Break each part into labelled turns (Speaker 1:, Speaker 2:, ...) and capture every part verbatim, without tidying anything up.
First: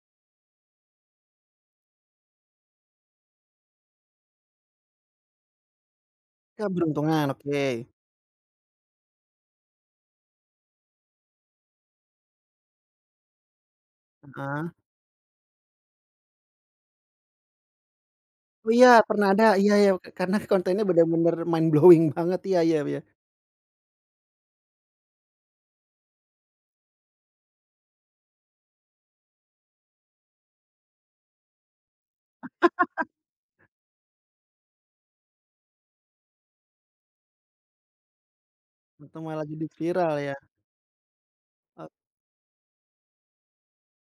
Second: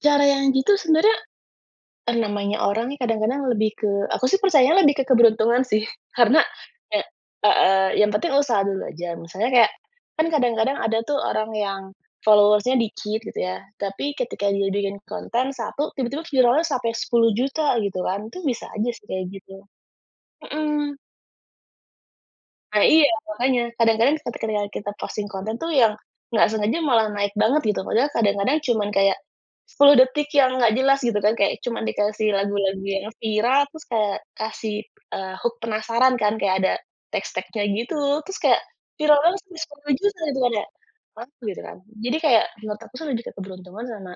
Speaker 1: Cara yang gitu sebenarnya, eh, namanya orang nih kadang-kadang lebih ke aku sih percaya lebih ke keberuntungan sih karena, eee,
Speaker 2: Keberuntungan oke.
Speaker 1: heeh, yang penting usaha dulu aja misalnya kayak, kan kadang-kadang ada tuh orang yang, followers-nya dikit gitu ya tapi ketika
Speaker 2: Heeh.
Speaker 1: dia bikin konten satu tiba-tiba viralnya sampai sepuluh juta gitu kan itu bisa
Speaker 2: Oh iya
Speaker 1: aja sih
Speaker 2: pernah
Speaker 1: kayak
Speaker 2: ada
Speaker 1: gitu,
Speaker 2: iya iya oke karena kontennya
Speaker 1: mhm.
Speaker 2: bener-bener mind blowing banget iya iya
Speaker 1: Eee,
Speaker 2: iya.
Speaker 1: iya makanya kadang-kadang ketika kita posting konten tuh yang, nggak sengaja malah naik banget gitu padahal kadang-kadang cuman kayak, sepuluh detik yang nggak jelas gitu kan kayak cuma dikasih lagu-lagu yang viral terus kayak kasih, eee, hook penasaran kan kayak ada, tes tagnya gitu terus kayak viral
Speaker 2: Untung
Speaker 1: kan
Speaker 2: malah
Speaker 1: terus
Speaker 2: jadi
Speaker 1: sepuluh
Speaker 2: viral
Speaker 1: juta
Speaker 2: ya.
Speaker 1: gitu kan ya mantul gitu kan jadi kayak menurut aku tuh lebih ke keberuntungan sama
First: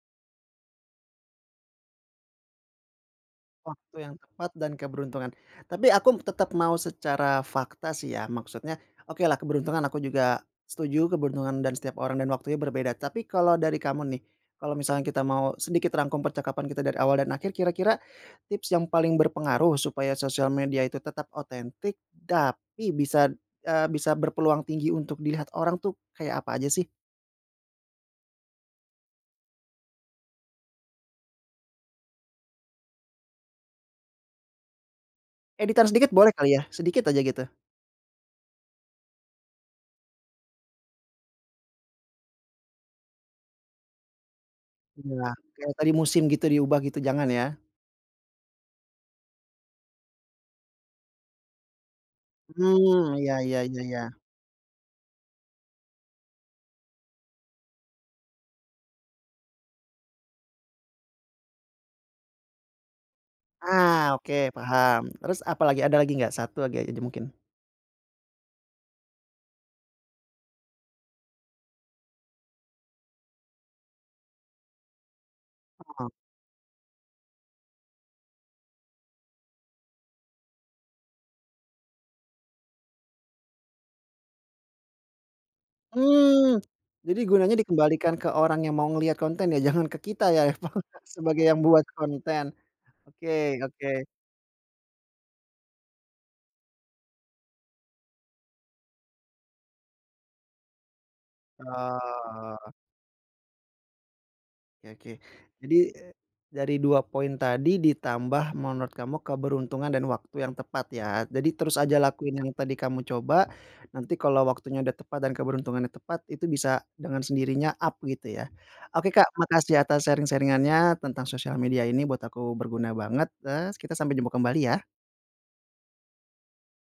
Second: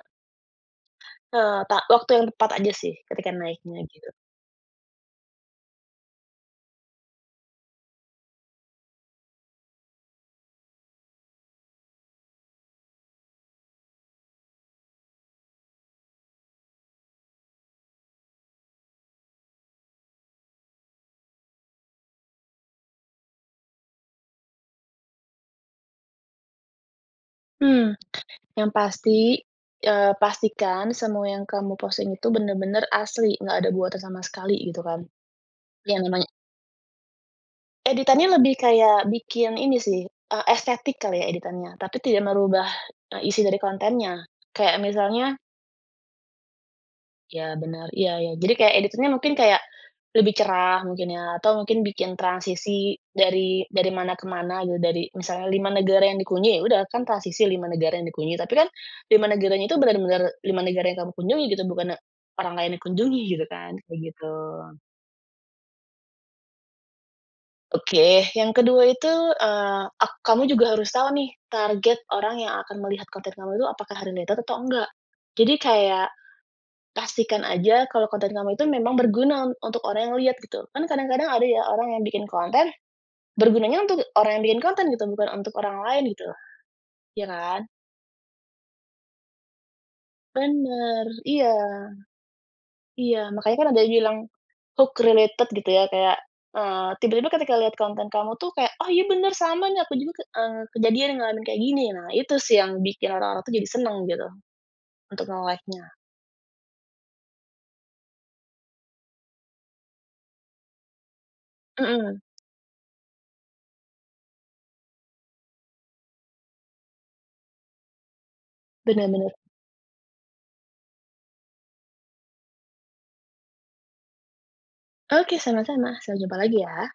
Speaker 1: Eee, ta waktu yang tepat aja sih ketika naiknya
Speaker 2: Waktu
Speaker 1: gitu.
Speaker 2: yang tepat dan keberuntungan, tapi aku tetap mau secara fakta sih ya maksudnya okelah keberuntungan aku juga, setuju keberuntungan dan setiap orang dan waktunya berbeda tapi kalau dari kamu nih, kalau misalkan kita mau sedikit rangkum percakapan kita dari awal dan akhir kira-kira, tips yang paling berpengaruh supaya sosial media itu tetap otentik tapi bisa, eee, bisa berpeluang tinggi untuk dilihat orang tuh kayak apa aja sih?
Speaker 1: Mmm, yang pasti, eee, pastikan semua yang kamu posting itu benar-benar asli nggak ada buatan sama sekali gitu kan,
Speaker 2: Editor
Speaker 1: iya
Speaker 2: sedikit
Speaker 1: namanya.
Speaker 2: boleh kali ya sedikit aja gitu.
Speaker 1: Editannya lebih kayak bikin ini sih, eee, estetik kali ya editannya tapi tidak merubah, eee, isi dari kontennya, kayak
Speaker 2: Iya
Speaker 1: misalnya
Speaker 2: kayak yang tadi musim gitu diubah gitu jangan
Speaker 1: Ya
Speaker 2: ya.
Speaker 1: benar iya iya jadi kayak editannya mungkin kayak, lebih cerah mungkin ya atau mungkin bikin transisi
Speaker 2: Mhm, iya iya
Speaker 1: dari
Speaker 2: iya
Speaker 1: dari
Speaker 2: iya.
Speaker 1: mana ke mana gitu dari misalnya lima negara yang dikunjungi ya sudah kan transisi lima negara yang dikunjungi tapi kan, lima negaranya itu benar-benar lima negara yang kamu kunjungi gitu bukan, eee, orang lain dikunjungi gitu kan
Speaker 2: Ah,
Speaker 1: kayak gitu.
Speaker 2: oke paham terus apalagi ada lagi nggak satu lagi aja mungkin?
Speaker 1: Oke yang kedua itu, eee, ek kamu juga harus tahu nih target orang yang akan melihat konten kamu itu apakah ada related atau enggak? Jadi kayak,
Speaker 2: Oh.
Speaker 1: pastikan saja kalau konten kamu itu memang berguna un untuk orang yang lihat gitu kan kadang-kadang ada ya orang yang bikin konten, bergunanya untuk orang yang bikin konten gitu bukan untuk orang lain gitu,
Speaker 2: Mmm, jadi
Speaker 1: iya
Speaker 2: gunanya
Speaker 1: kan.
Speaker 2: dikembalikan ke orang yang mau ngelihat konten ya jangan ke kita ya emang
Speaker 1: Bener
Speaker 2: sebagai
Speaker 1: iya,
Speaker 2: yang buat konten,
Speaker 1: iya
Speaker 2: oke
Speaker 1: makanya kan ada
Speaker 2: oke.
Speaker 1: yang bilang, hook related gitu ya kayak, eee, tiba-tiba ketika lihat konten kamu tuh kayak oh iya benar sama nih aku juga ke, eee, kejadian yang ngalamin kayak gini nah itu sih yang
Speaker 2: Oh.
Speaker 1: bikin orang-orang tuh jadi senang gitu,
Speaker 2: Oke oke
Speaker 1: untuk
Speaker 2: jadi,
Speaker 1: nge-like-nya.
Speaker 2: dari dua poin tadi ditambah menurut kamu keberuntungan dan waktu yang tepat ya jadi terus aja
Speaker 1: Mhm.
Speaker 2: lakuin yang tadi kamu coba, nanti kalau waktunya udah tepat dan keberuntungannya tepat itu bisa dengan sendirinya up gitu ya,
Speaker 1: Bener
Speaker 2: oke Kak
Speaker 1: bener.
Speaker 2: makasih atas sharing-sharing-annya tentang sosial media ini buat aku berguna banget, eee, kita sampai jumpa kembali ya.
Speaker 1: Oke sama-sama sampai jumpa lagi ya.